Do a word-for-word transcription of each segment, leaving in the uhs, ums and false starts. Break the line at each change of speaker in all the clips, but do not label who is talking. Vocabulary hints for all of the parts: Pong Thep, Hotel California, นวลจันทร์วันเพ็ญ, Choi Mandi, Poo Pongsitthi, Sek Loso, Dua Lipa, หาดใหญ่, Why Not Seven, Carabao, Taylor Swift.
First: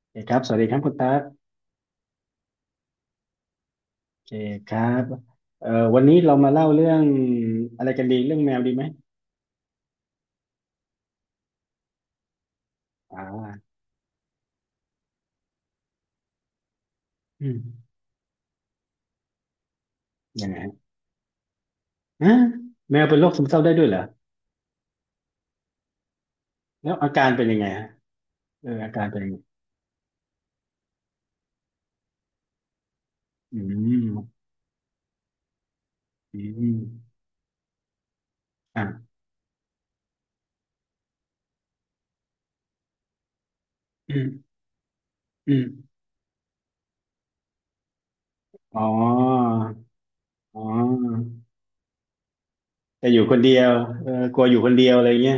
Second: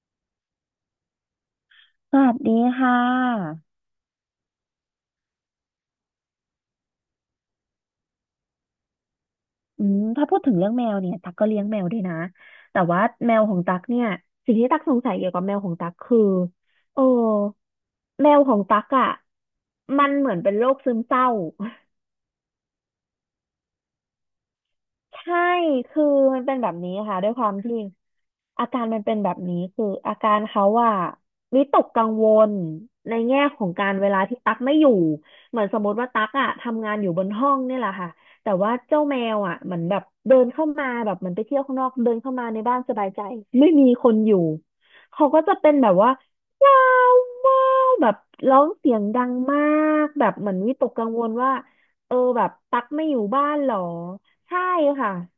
โอเคครับสวัสดีครับคุณตั๊ก
สวัสดีค่ะ
โอเคครับเอ่อวันนี้เรามาเล่าเรื่องอะไรกันดีเรื่องแมวดีไหม
อืมถ้าพูดถึงเรื่องแมวเนี่ย ตักก็เลี้ยงแมวด้วยนะ แต่ว่า
อ่
แมวของ
า
ตักเนี่ย สิ่งที่ตักสงสัยเกี่ยวกับแมวของตักคือโอ้
อืม
แมวของตักอ่ะมันเหมือน
ยัง
เป็น
ไง
โร
ฮะ
คซึมเศร้า
อะแมวเป็นโรคซึมเศร้าได้ด้วยเหรอ
ใช่คือมันเป็นแบบ
แล้
นี้
วอา
ค่ะ
กา
ด้ว
ร
ยค
เป็น
วา
ยั
ม
งไง
ที่
ฮะ
อา
เออ
การ
อา
มั
กา
น
ร
เป็น
เป็นยั
แบ
ง
บ
ไง
นี้คืออาการเขาว่าวิตกกังวลในแง่
อื
ของการเวลาที่
ม
ตั๊กไม่อยู่เหมือนสมมติว่าตั๊ก
อื
อะทำงานอยู่
ม
บนห้องนี่แหละค่ะแต่ว่าเจ้า
อ่า
แมวอะเหมือนแบบเดินเข้ามาแบบเหมือนไปเที่ยวข้างนอกเดินเข้ามาในบ้านสบายใจไม่มีคน
อื
อยู่
ม
เขาก็
อื
จะเป็นแบ
ม
บว่าว้าวว้าวแบบร้อง
อ๋อ
เสียงดังมากแบบเหมือน
อ๋
วิตกกังวล
อ
ว่าเออแบบตั๊กไม่
แต่
อ
อ
ยู่
ยู่คน
บ้า
เดี
น
ย
ห
ว
รอ
เออกลัวอยู่
ใช่
คนเดียวอะไร
ค่ะ
เงี้ย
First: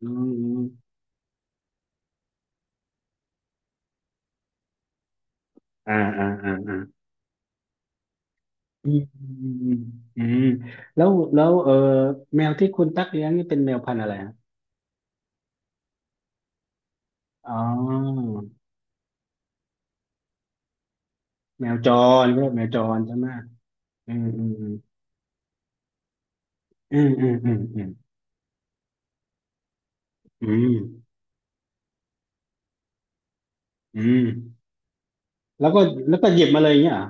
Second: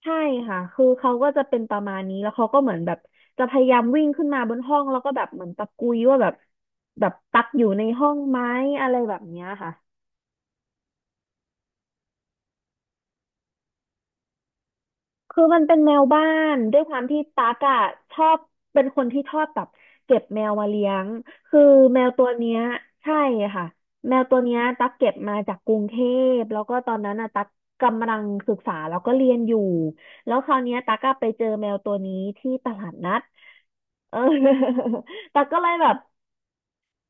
อื
ใช่
มอืม
ค่ะคือเขาก็จะเป็นประมาณนี้แล้วเขาก็เหมือนแบบจะพยายามวิ่งขึ้นมาบนห้องแล้วก็แบบเหมือนตะกุ
อ่า
ยว่า
อ่า
แบบ
อ่าอ่า
แบบตักอยู่ในห้องไหม
อื
อะไร
ม
แบบ
อื
เนี้ย
มอื
ค่ะ
มอืมแล้วแล้วเออแมวที่คุณตักเลี้ยงนี่เป็นแมวพันธุ์อะไรฮะ
คือมันเป็นแมวบ้านด้วยความที่ตั๊
อ๋อ
กอะชอบเป็นคนที่ชอบแบบเก็บแมวมาเลี้ยงคือ
แมวจ
แมวตั
ร
ว
พวก
เนี้
ว่าแม
ย
วจร
ใช่
ใช่ไหม
ค่ะ
อื
แมวตัวเนี้ย
ม
ตั๊กเก็บมาจากกรุงเทพแล้วก็ตอ
อื
น
ม
นั้น
อื
อะ
ม
ตั๊ก
อืมอืม
กำลังศึกษาแล้วก็เรียนอยู่แล้ว
อื
คราว
ม
เนี้ยตั๊กก็ไปเจอแมวตัวนี้ที่ตลาดนัด
อื
เออ
มอืม
ตักก็เล
แล้ว
ย
ก็
แบบ
แล้วก็หยิบมาเลยอย่างเงี้ยเหรอ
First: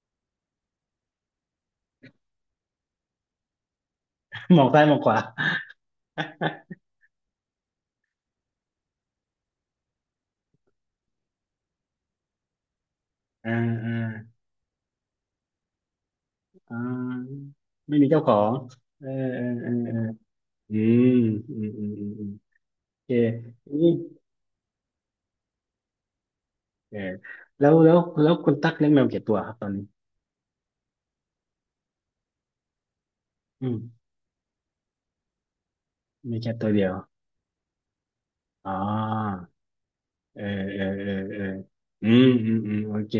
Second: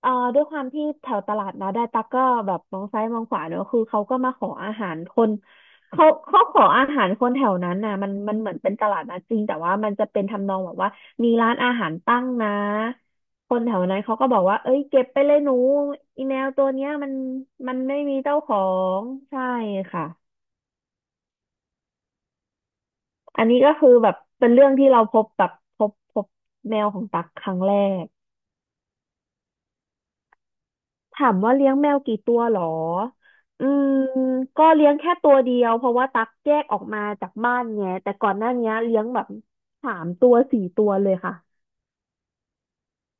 เอ่อด้วยความที่แถวตลาดนะได้ตักก็แบบมองซ้ายมองขวาเนอะคือเขาก็มาขอ
หมอง
อา
ซ้าย
หา
หมอ
ร
งข
ค
วา
นเขาเขาขออาหารคนแถวนั้นน่ะมันมันเหมือนเป็นตลาดนะจริงแต่ว่ามันจะเป็นทำนองแบบว่ามีร้านอาหารตั้งนะ
อ่า
คนแถว
อ่า
นั้นเขาก็บอกว่าเอ้ยเก็บไปเลยหนูอีแมวตัว
อ่
เนี้ยมัน
า
มัน
ไม่
ไม่
มี
มี
เจ้าขอ
เจ้าข
ง
อง
เออเอ
ใช่
อเออ
ค่ะ
เอออืมอืมอืมอืมอืมโอเค
อันนี้ก็
นี่
คือแบบเป็นเรื่องที่เราพบแบบพบพบแมว
เอ
ข
อ
องตักครั้ง
แล้
แร
วแล้ว
ก
แล้วคุณตั๊กเลี้ยงแมวกี่ตัวครับตอนนี้
ถามว่าเลี้ยงแมวกี่ตัวหรอ
อื
อื
ม
มก็เลี้ยงแค่ตัวเดียวเพราะว่าตัก
มี
แย
แค่
ก
ตัว
ออก
เดียว
มาจากบ้านไงแต่ก่อนหน้า
อ๋
นี้
อ
เลี้ยงแบบสามตัว
เออ
สี่
เอ
ตั
อ
ว
เอ
เล
อ
ยค่ะ
เอออืมอืมอืมโอเค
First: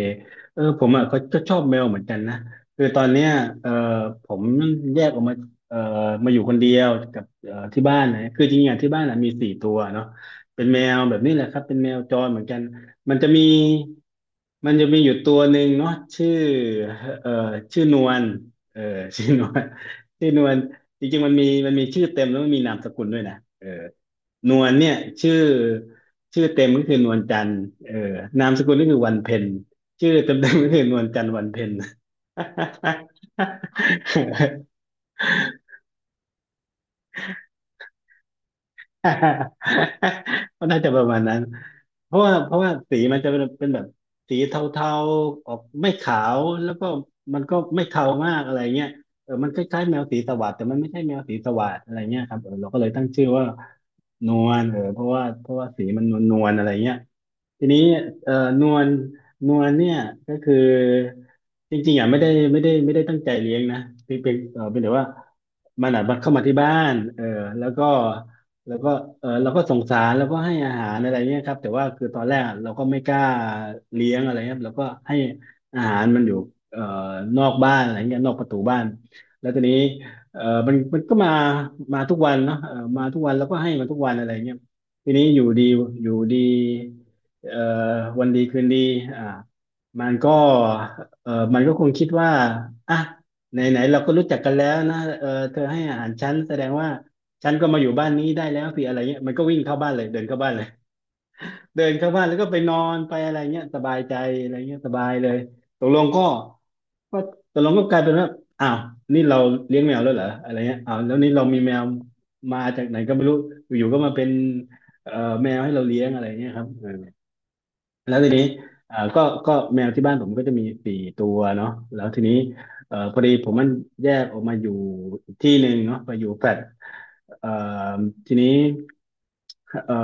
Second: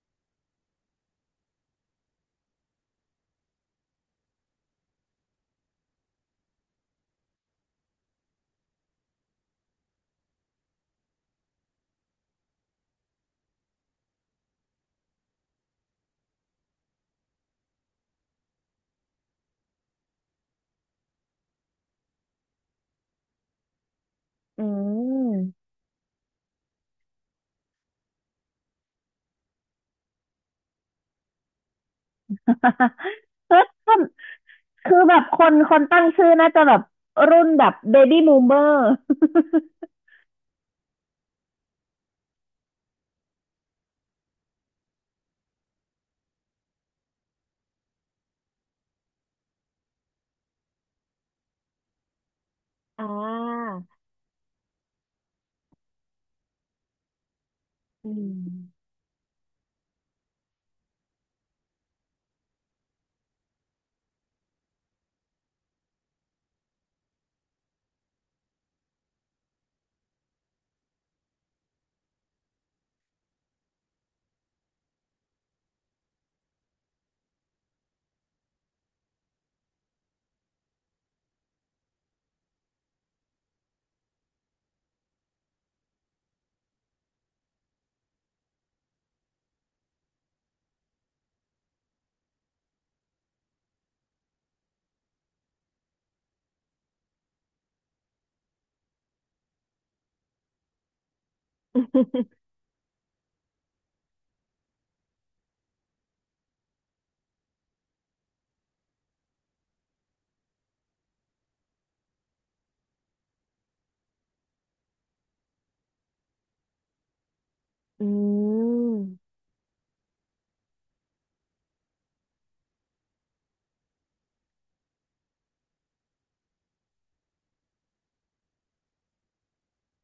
เออผมอ่ะก็ก็ชอบแมวเหมือนกันนะคือตอนเนี้ยเออผมแยกออกมาเออมาอยู่คนเดียวกับเออที่บ้านนะคือจริงๆอ่ะที่บ้านอ่ะมีสี่ตัวเนาะเป็นแมวแบบนี้แหละครับเป็นแมวจรเหมือนกันมันจะมีมันจะมีอยู่ตัวหนึ่งเนาะชื่อเออชื่อนวลเออ ชื่อนวลชื่อนวลจริงๆมันมีมันมีชื่อเต็มแล้วมันมีนามสกุลด้วยนะเออ น
อื
วลเนี่ยชื่
ม
อชื่อเต็มก็คือนวลจันทร์เออนามสกุลก็คือวันเพ็ญชื่อเต็มเต็มก็คือนวลจันทร์วันเพ็ญ
เคนคือแบบคนคนตั้งชื่อน่าจะแบบรุ่นแบบเบบี้ o ูเ e อร์
ก็น่าจะประมาณนั้นเพราะว่าเพราะว่าสีมันจะเป็นเป็นแบบสีเทาๆออกไม่ขาวแล้วก็มันก็ไม่เทามากอะไรเงี้ยเออมันคล้ายๆแมวสีสวัสดแต่มันไม่ใช่แมวสีสวัสดอะไรเงี้ยครับเออเราก็เลย ตั้
อ่า
งชื่อว่านวลเออเพราะว่าเพราะว่าสีมันนวลๆอะไรเงี้ย ทีนี้
อื
เอ่อ
ม
นวลนวลเนี่ยก็คือจริงๆอ่ะไม่ได้ไม่ได้ไม่ได้ตั้งใจเลี้ยงนะเปีนเป็นเอ่อเป็นแต่ว่ามันอ่ะมันเข้ามาที่บ้านเออแล้วก็แล้วก็เออเราก็สงสารแล้วก็ให้อาหารอะไรเงี้ยครับแต่ว่าคือตอนแรกอะเราก็ไม่กล้าเลี้ยงอะไรครับเราก็ให้อาหารมันอยู่เอ่อนอกบ้านอะไรเงี้ยนอกประตูบ้านแล้วทีนี้เออมันมันก็มามาทุกวันเนาะเออมาทุกวันแล้วก็ให้มันทุกวันอะไรเงี้ยทีนี้อยู่ดีอยู่ดี เอ่อวันดีคืนดีอ่ามันก็เอ่อมันก็คงคิดว่าอ่ะไหนไหนเราก็รู้จักกันแล้วนะเออเธอให้อาหารฉันแสดงว่าฉันก็มาอยู่บ้านนี้ได้แล้วสิอะไรเงี้ยมันก็วิ่งเข้าบ้านเลยเดินเข้าบ้านเลยเดินเข้าบ้านแล้วก็ไปนอนไปอะไรเงี้ยสบายใจอะไรเงี้ยสบายเลยตกลงก็ก็ตกลงก็กลายเป็นว่าอ้าวนี่เราเลี้ยงแมวแล้วเหรออะไรเงี้ยอ้าวแล้วนี่เรามีแมวมาจากไหนก็ไม่รู้อยู่ๆก็มาเป็นเอ่อแมวให้เราเลี้ยงอะไรเงี้ยครับ
อื
แล้วทีนี้เอ่อ
ม
ก็ก็แมวที่บ้านผมก็จะมีสี่ตัวเนาะแล้วทีนี้เอ่อพอดีผมมันแยกออกมาอยู่อีกที่หนึ่งเนาะไปอยู่แฟลตเอ่อทีนี้เอ่อ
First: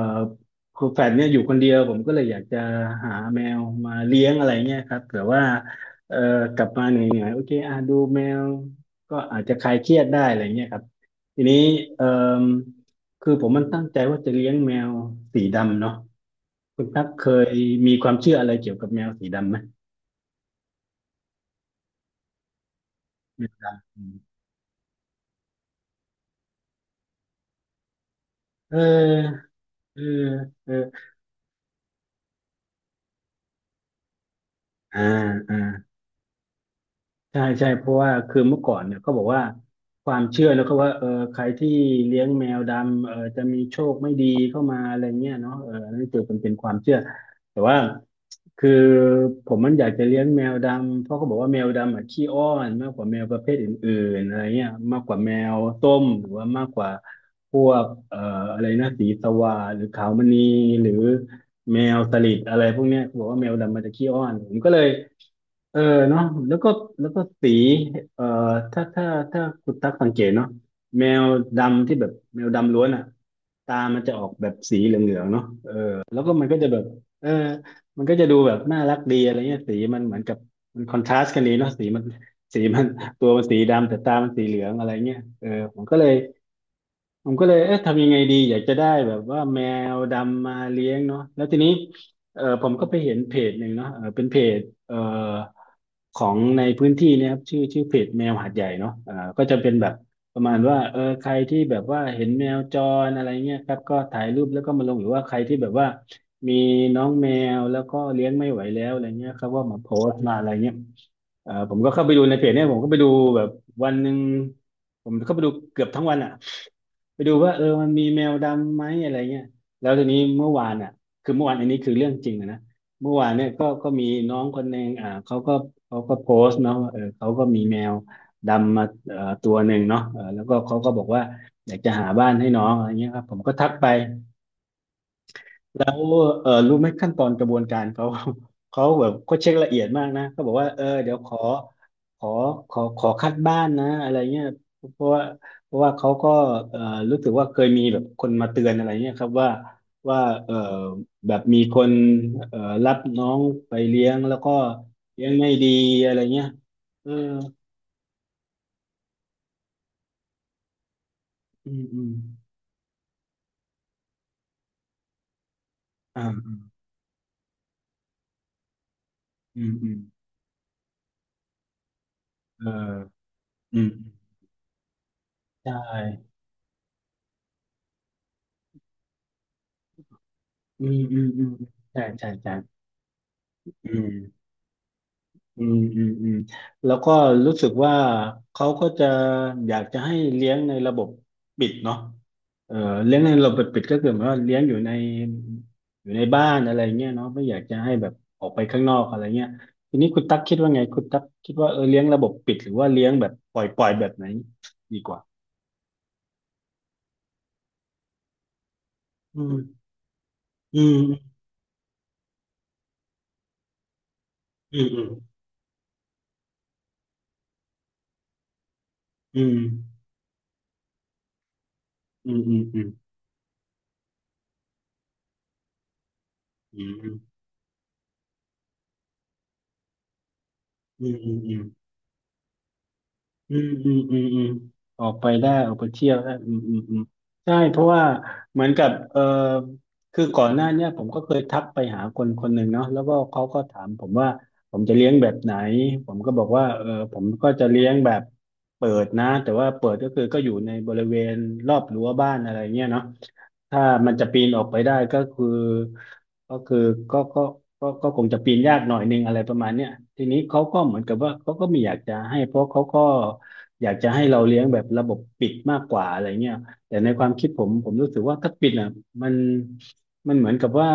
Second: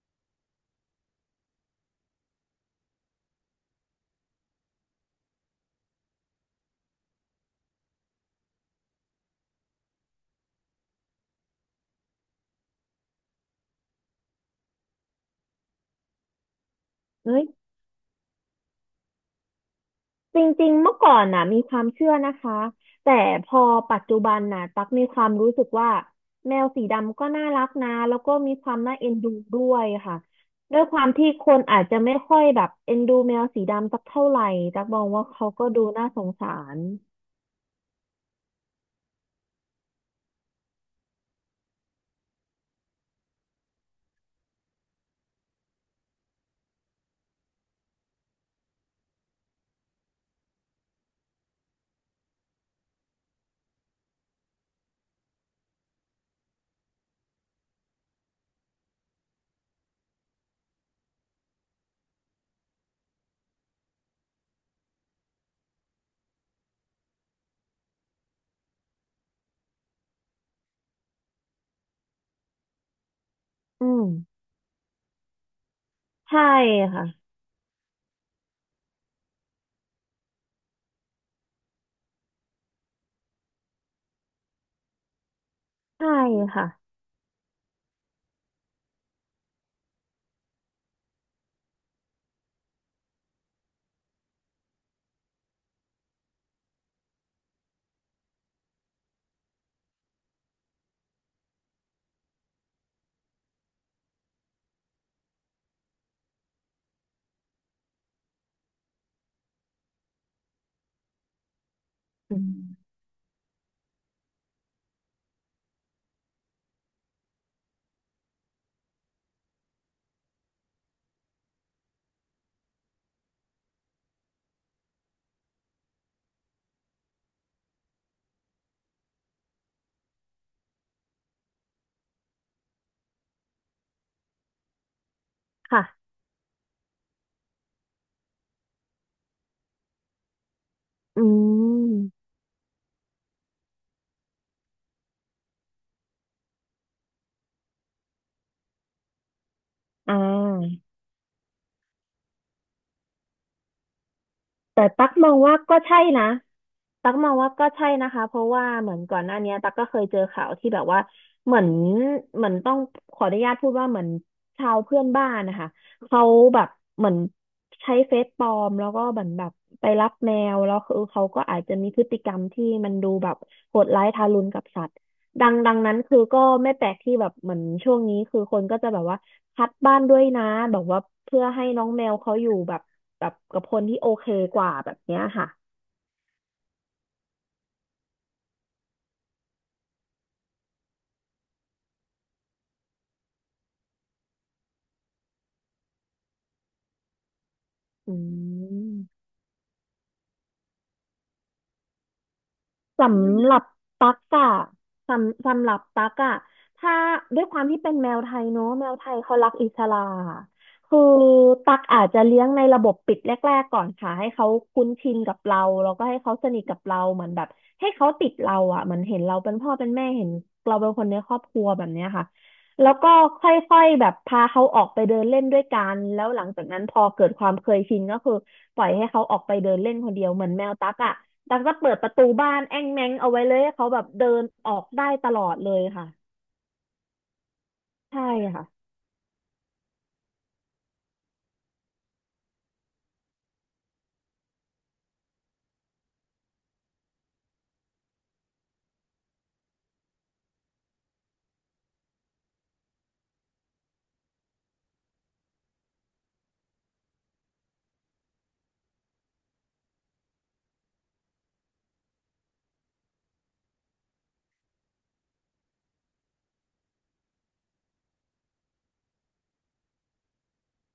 คือแฟลตเนี่ยอยู่คนเดียวผมก็เลยอยากจะหาแมวมาเลี้ยงอะไรเงี้ยครับแื่อว่าเอ่อกลับมาเหนื่อยๆโอเคอ่ะดูแมวก็อาจจะคลายเครียดได้อะไรเงี้ยครับทีนี้เอ่อคือผมมันตั้งใจว่าจะเลี้ยงแมวสีดำเนาะ คุณตั๊กเค
เอ้ย
ยมีความเชื่ออะไรเกี่ยวกับแมวสีดำไหม
จริงๆเมื่อก่อนนะมีความเชื่อนะคะแต่
แมว
พอ
ด
ปัจจุบันนะตักมีความรู้สึกว่าแมวสีดำก็น่ารักนะแล้วก็มีค
ำเ
วามน่าเอ็นดู
ออ
ด้วย
เออ
ค่ะ
เออ
ด้วยความที่คนอาจจะไม่ค่อยแบบเอ็นดูแมวสีดำสักเท่าไหร่ตักม
อ่า
องว่าเขา
อ่า
ก็ดูน่าสงสาร
ใช่ใช่เพราะว่าคือเมื่อก่อนเนี่ยเขาบอกว่าความเชื่อแล้วก็ว่าเออใครที่เลี้ยงแมวดำเออจะมีโชคไม่ดีเข้ามาอะไรเงี้ยเนาะเออันนั่นคือมันเป็นความเชื่อแต่ว่าคือผมมันอยากจะเลี้ยงแมวดำเพราะเขาบอกว่าแมวดำอ่ะขี้อ้อนมากกว่าแมวประเภทอื่นๆอะไรเงี้ยมากกว่าแมวส้มหรือว่ามากกว่าพวกเอ่ออะไรนะสีสวาหรือขาวมณีหรือแมวสลิดอะไรพวกเนี้ยเขาบอกว่าแมวดำมันจะขี้อ้อนผมก็เลย เออเนาะแล้วก็แล้วก็สีเอ่อถ้าถ้าถ้าคุณตักสังเกตเนาะแมวดำที่แบบแมวดำล้วนอ่ะตา
อื
มัน
ม
จะออกแบบสีเหลืองๆเนาะเออแล้วก็
ใช่
มันก็จะแบบ
ค่ะ
เออมันก็จะดูแบบน่ารักดีอะไรเงี้ยสีมันเหมือนกับมันคอนทราสต์กันดีเนาะสีมันสีมันตัวมันสีดำแต่ตามันสีเหลืองอะไรเงี้ยเออผมก็เล
ใช่
ย
ค่ะ
ผมก็เลยเอ๊ะทำยังไงดีอยากจะได้แบบว่าแมวดำมาเลี้ยงเนาะแล้วทีนี้เออผมก็ไปเห็นเพจหนึ่งเนาะเออเป็นเพจเออ ของในพื้นที่เนะครับชื่อชื่อเพจแมวหาดใหญ่เนาะอ่าก็จะเป็นแบบประมาณว่าเออใครที่แบบว่าเห็นแมวจรอะไรเงี้ยครับก็ถ่ายรูปแล้วก็มาลงหรือว่าใครที่แบบว่ามีน้องแมวแล้วก็เลี้ยงไม่ไหวแล้วอะไรเงี้ยครับว่ามาโพสต์มาอะไรเงี้ยเอ่อผมก็เข้าไปดูใน
อื
เพจเนี่ยผมก็
ม
ไปดูแบบวันหนึ่งผมเข้าไปดูเกือบทั้งวันอ่ะ ไปดูว่าเออมันมีแมวดำไหมอะไรเงี้ยแล้วทีนี้เมื่อวานอ่ะคือเมื่อวานอันนี้คือเรื่องจริงนะนะเมื่อวานเนี่ยก็ก็มีน้องคนหนึ่งอ่าเขาก็เขาก็โพสต์เนาะว่าเออเขาก็มีแมวดำมาเอ่อตัวหนึ่งเนาะเออแล้วก็เขาก็บอกว่าอยากจะหาบ้านให้น้องอะไรเงี้ยครับผมก็ทักไป แล้ว
ค่ะ
เออรู้ไหมขั้นตอนกระบวนการเขา เขาแบบเขาเช็คละเอียดมากนะเขาบอกว่าเออเดี๋ยว
อื
ขอขอ
ม
ขอขอคัดบ้านนะอะไรเงี้ยเพราะว่าเพราะว่าเขาก็เออรู้สึกว่าเคยมีแบบคนมาเตือนอะไรเงี้ยครับว่า
อ่
ว่าเออ
า
แบบมีคนเออรับน้องไปเลี้ยงแล้วก็
แต่ตัก
เลี้
ม
ย
อ
ง
ง
ไม่
ว่า
ดี
ก็ใช่
อะไร
นะ
เงี้ยเอ
ตั
อ
กมองว่าก็ใช่นะคะเพราะว่าเหมือนก่อนหน้าเนี้ยตักก็เคยเจอข่าวที่แบบว่าเหมือน
อืมอืม
เหมือนต้องขออนุญาตพูดว่าเหมือนชาวเพื่อนบ้านนะคะเขาแบ
อ่า
บเหมือนใช้เฟซปลอมแล้วก็เหมือนแบบ
อืม
ไป
อืม
รับแมวแล้วคือเขาก็อาจจะมีพฤติกรรม
เอ
ที่
อ
มันดูแบบโห
อื
ด
ม
ร้ายทารุณกับสัตว์ดัง
ใช
ดังนั้นคือ
่
ก็ไม่แปลกที่แบบเหมือนช่วงนี้คือคนก็จะแบบว่าคัดบ้านด้วยนะแบ
อื
บ
ม
ว่า
อืม
เพื่
อื
อ
ม
ให้น้อง
ใช่
แมว
ใช่
เขาอ
ใช่
ยู่แบบแบบกับคน
อื
ที่โอเค
ม
กว่าแบบเนี้ยค่ะ
อืมอืมอืมแล้วก็รู้สึกว่าเขาก็จะอยากจะให้เลี้ยงในระบบปิดเนาะเออเลี้ยงในระบบปิดก็คือหมายว่าเลี้ยงอยู่ในอยู่ในบ้านอะไรเงี้ยเนาะไม่อยากจะให้แบบ
อื
ออกไปข้างนอกอะไร
ม
เงี้ยทีนี้คุณตั๊กคิดว่าไงคุณตั๊กคิดว่าเออเลี้ยงระบบปิดหรือว่า
ส
เลี้ยงแบบ
ำห
ป
รั
ล่อ
บ
ยปล่อยแบ
ตั๊
บ
ก
ไหน
อะ
ดีกว่า
สำสำหรับตั๊กอะถ้าด้วยความที่เป็นแมวไทยเนอะแมวไทยเขา
อื
รักอิส
ม
ระ
อื
คือ
ม
ตั๊กอาจจะเลี้ยงในระบบปิดแรกๆก่อนค่ะให้เขา
อื
คุ้
ม
น
อืม
ชินกับเราแล้วก็ให้เขาสนิทกับเราเหมือนแบบให้เขาติดเราอะเหมือนเห็นเราเป็นพ่อเป็น
อ
แม่เห็นเราเป็นคนในครอบครัวแบบเนี้ยค่ะ
ืมอืมอืม
แล้วก็ค่อยๆแบบพาเขาออกไปเดินเล่นด้วยกันแล้วหลังจากนั้
อื
น
ม
พอ
อืม
เกิดความเคยชินก็คือปล่อยให้เขาออกไปเดินเล่นคนเดียวเหมือนแมวตั๊ก
อื
อ่ะ
มอืมอื
ดั
ม
กจะเปิดประตูบ้านแอ้งแม้งเอาไว้เล
อื
ย
ม
ให้เขา
อืม
แบบ
อืม
เดิ
อื
น
ม
ออก
อ
ได้
อก
ต
ไป
ลอ
ได้
ด
อ
เล
อก
ย
ไปเที่
ค่ะ
ยวได้อืมอืมอืมใช่เพราะว่า
ใช่
เห
ค่ะ
มือนกับเออคือก่อนหน้าเนี้ยผมก็เคยทักไปหาคนคนหนึ่งเนาะแล้วก็เขาก็ถามผมว่าผมจะเลี้ยงแบบไหนผมก็บอกว่าเออผมก็จะเลี้ยงแบบเปิดนะแต่ว่าเปิดก็คือก็อยู่ในบริเวณรอบรั้วบ้านอะไรเงี้ยเนาะ ถ้ามันจะปีนออกไปได้ก็คือก็คือก็ก็ก็ก็คงจะปีนยากหน่อยนึงอะไรประมาณเนี้ยทีนี้เขาก็เหมือนกับว่าเขาก็ไม่อยากจะให้เพราะเขาก็อยากจะให้เราเลี้ยงแบบระบบปิดมากกว่าอะไรเงี้ยแต่ในความคิดผมผมรู้สึกว่าถ้าปิดอ่ะมันมันเหมือนกับว่า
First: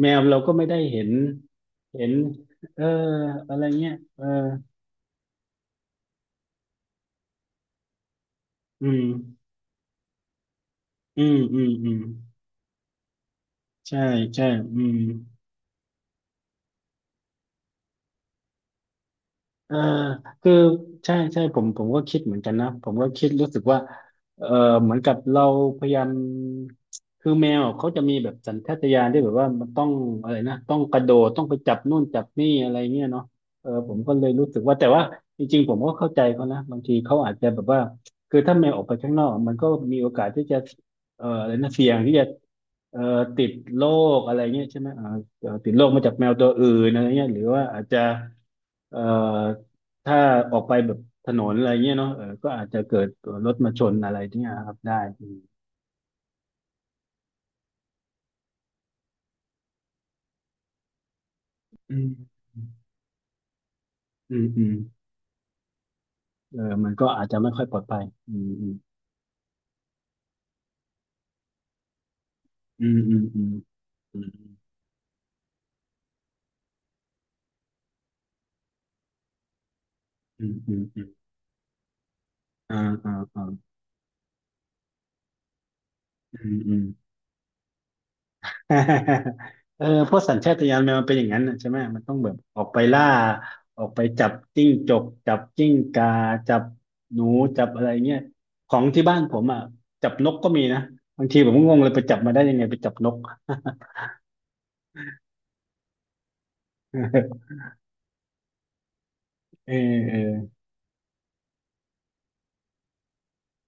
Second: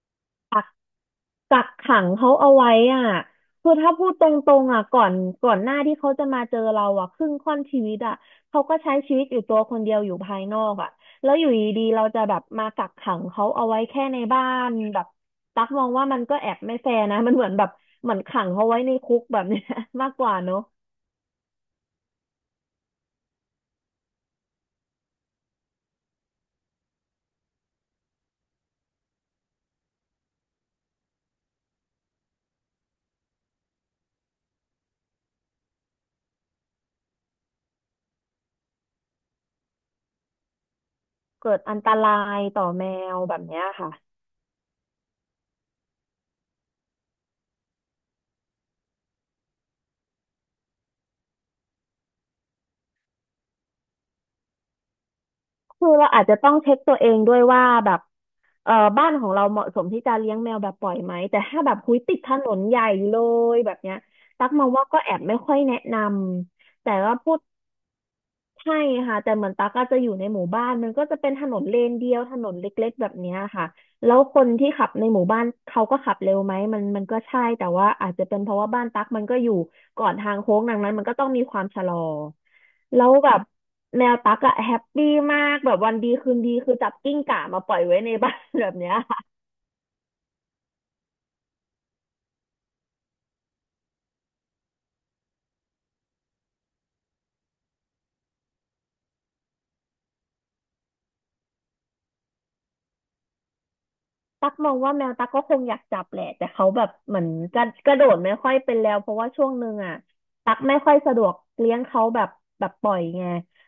แมวเราก็
กั
ไม่
ก
ได้เห็น
กักขั
เห็
ง
น
เขาเอาไว้
เออ
อ่ะ
อะไร
คือ
เงี้
ถ้า
ย
พูด
เอ
ต
อ
รงๆอ่ะก่อนก่อนหน้าที่เขาจะมาเจอเราอ่ะครึ่งค่อนชีวิตอ่ะเขาก็
อื
ใช้
ม
ชีวิตอยู่ตัวคนเดียวอยู่ภายนอกอ่ะ
อื
แล้ว
ม
อยู่
อื
ด
ม
ี
อื
ๆ
ม
เราจะแบบมากักขังเขาเอาไว้
ใช่
แค่ในบ้า
ใช่
น
อืม
แบบตักมองว่ามันก็แอบไม่แฟร์นะมันเหมือนแบบเหมือนขังเขาไว้ในคุกแบบเนี้ย
เออ
มากกว่าเน
คือ
อะ
ใช่ใช่ผมผมก็คิดเหมือนกันนะผมก็คิดรู้สึกว่าเออเหมือนกับเราพยายามคือแมวอะเขาจะมีแบบสัญชาตญาณที่แบบว่ามันต้องอะไรนะต้องกระโดดต้องไปจับนู่นจับนี่อะไรเงี้ยเนาะเออผมก็เลยรู้สึกว่าแต่ว่าจริงๆผมก็เข้าใจเขานะบางทีเขาอาจจะแบบว่าคือถ้าแมวออกไปข้างนอกมันก็มีโอกาสที่จะเอ่ออะ
เกิ
ไร
ด
นะ
อัน
เสี่
ต
ยง
รา
ที่จะ
ยต่อแม
เอ่อ
วแบบ
ติด
เนี้ย
โร
ค่ะ
คอะไรเงี้ยใช่ไหมเอ่อเอ่อติดโรคมาจากแมวตัวอื่นอะไรเงี้ยหรือว่าอาจจะเอ่อ ถ้าออกไปแบบถนนอะไรเงี้ยเนาะเออก็อาจจะเกิดรถมาชนอะไรที่เนี้ยครับได้
คือเราอาจจะต้องเช็คตัวเองด้วยว่าแบบเออบ้านของเราเหมาะสมที่จะเลี้ยงแมวแบบปล่อยไหมแต่ถ้าแบบคุ
อื
ย
ม
ติดถนนใหญ่เลยแบบเนี้ย
อืม
ตักม
อื
อ
ม
ง
อื
ว่า
ม
ก็แอบไม่ค่อยแนะน
เออ
ำ
มั
แต่
นก็
ว่า
อาจ
พู
จะ
ด
ไม่ค่อยปลอดภัยอืมอื
ใช่ค่ะแต่เหมือนตั๊กก็จะอยู่ในหมู่บ้านมันก็จะเป็นถนนเลนเดียวถนน
มอื
เล็ก
ม
ๆแบบ
อืม
เนี้ยค่ะแล้
อื
ว
ม
คนที่ขับในหมู่บ้านเขาก็ขับเร็วไหมมันมันก็ใช่แต่ว่าอาจจะเป็นเพราะว่าบ้านตั๊กมันก็อยู่ก่อนทาง
อืม
โค้ง
อื
ดัง
ม
นั้น
อื
มัน
มอ
ก็ต้
ม
องมีความชะลอ
อ่า
แล้
อ่า
วแบบ
อ่า
แมวตั๊กอะแฮปปี้มากแบบวันดีคื
อื
นดี
ม
คื
อื
อ
ม
จับกิ้งก่ามาปล่อยไว้ในบ้าน แบบเนี้ย
เออเพราะสัญชาตญาณแมวมันเป็นอย่างนั้นน่ะใช่ไหมมันต้องแบบออกไปล่าออกไปจับจิ้งจกจับจิ้งกาจับหนูจับอะไรเงี้ยของที่บ้านผมอ่ะจับนกก็มีนะบางทีผมก็งงเลยไปจับมาได้ยังไงไปจับนก
ตักมองว่าแมวตักก็คงอยากจับแหละแต่เขาแบบเหมือน กระกระโดดไม่ค่อยเป็นแล้วเพราะว่าช่วงหนึ่
เออ
งอ่ะ
เออ
ตักไม่ค่อยสะดวกเลี้ยงเขาแบบแบบปล่อยไง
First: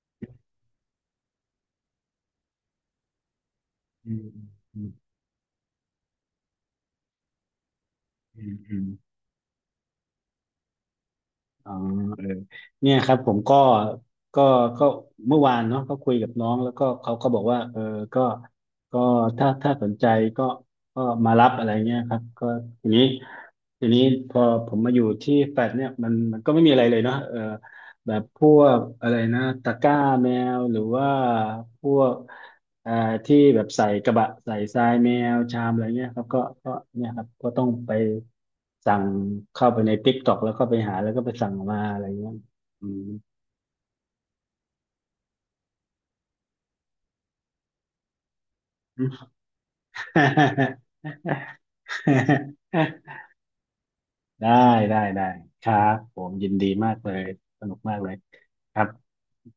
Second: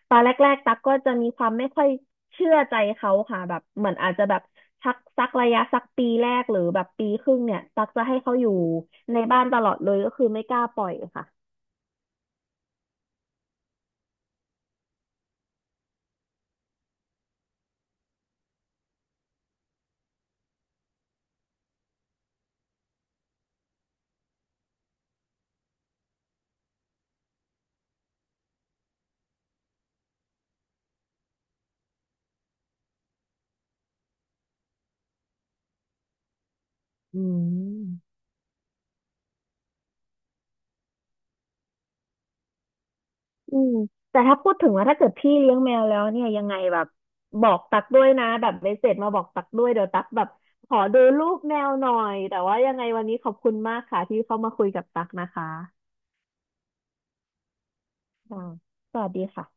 ตอนแรกๆตักก็จะมีความไม่ค่อยเชื่อใจเขาค่ะแบบเหมือนอา
อื
จจะ
ม
แบบ
อืม
สักสักระยะสักปีแรกหรือแบบปีครึ่งเนี่ยตักจะให้เขาอ
อื
ยู่
มอืม
ในบ้านตลอดเลยก็คือไม่กล้าปล่อยค่ะ
อ๋อเออเนี่ยครับผมก็ก็ก็เมื่อวานเนาะก็คุยกับน้องแล้วก็เขาก็บอกว่าเออก็ก็ถ้าถ้าสนใจก็ก็มารับอะไรเงี้ยครับก็ทีนี้ทีนี้พอผมมาอยู่ที่แฟลตเนี่ยมันมันก็ไม่มีอะไรเลยเนาะเออ แบบพวกอะไรนะตะกร้าแมวหรือว่าพวกเอ่อที่แบบใส่กระบะใส่ทรายแมวชามอะไรเงี้ยครับก็ก็เนี่ยครั
อื
บก็ต้องไป
ม
สั่งเข้าไปในติ๊กต็อกแล้วก็ไปหาแล้วก็ไปสั่งมาอะไรเงี้ยอืม
อืมแต่ถ้าพูดถึงว่าถ้าเกิดพี่เลี้ยงแมวแล้วเนี่ยยังไงแบบบอกตักด้วยนะแบบเมสเสจมาบอกตักด้วยเดี๋ยวตักแบบขอดูรูปแมวหน่อยแต่ว่ายังไงวันนี้ข อบคุณมากค่ะที่เข้า
ได้
มาคุยกับ
ได้
ตัก
ได้
นะคะ
ครับผมยินดีมากเลยสนุกมากเลย
อ่า
ครับ
สวัสดีค่ะ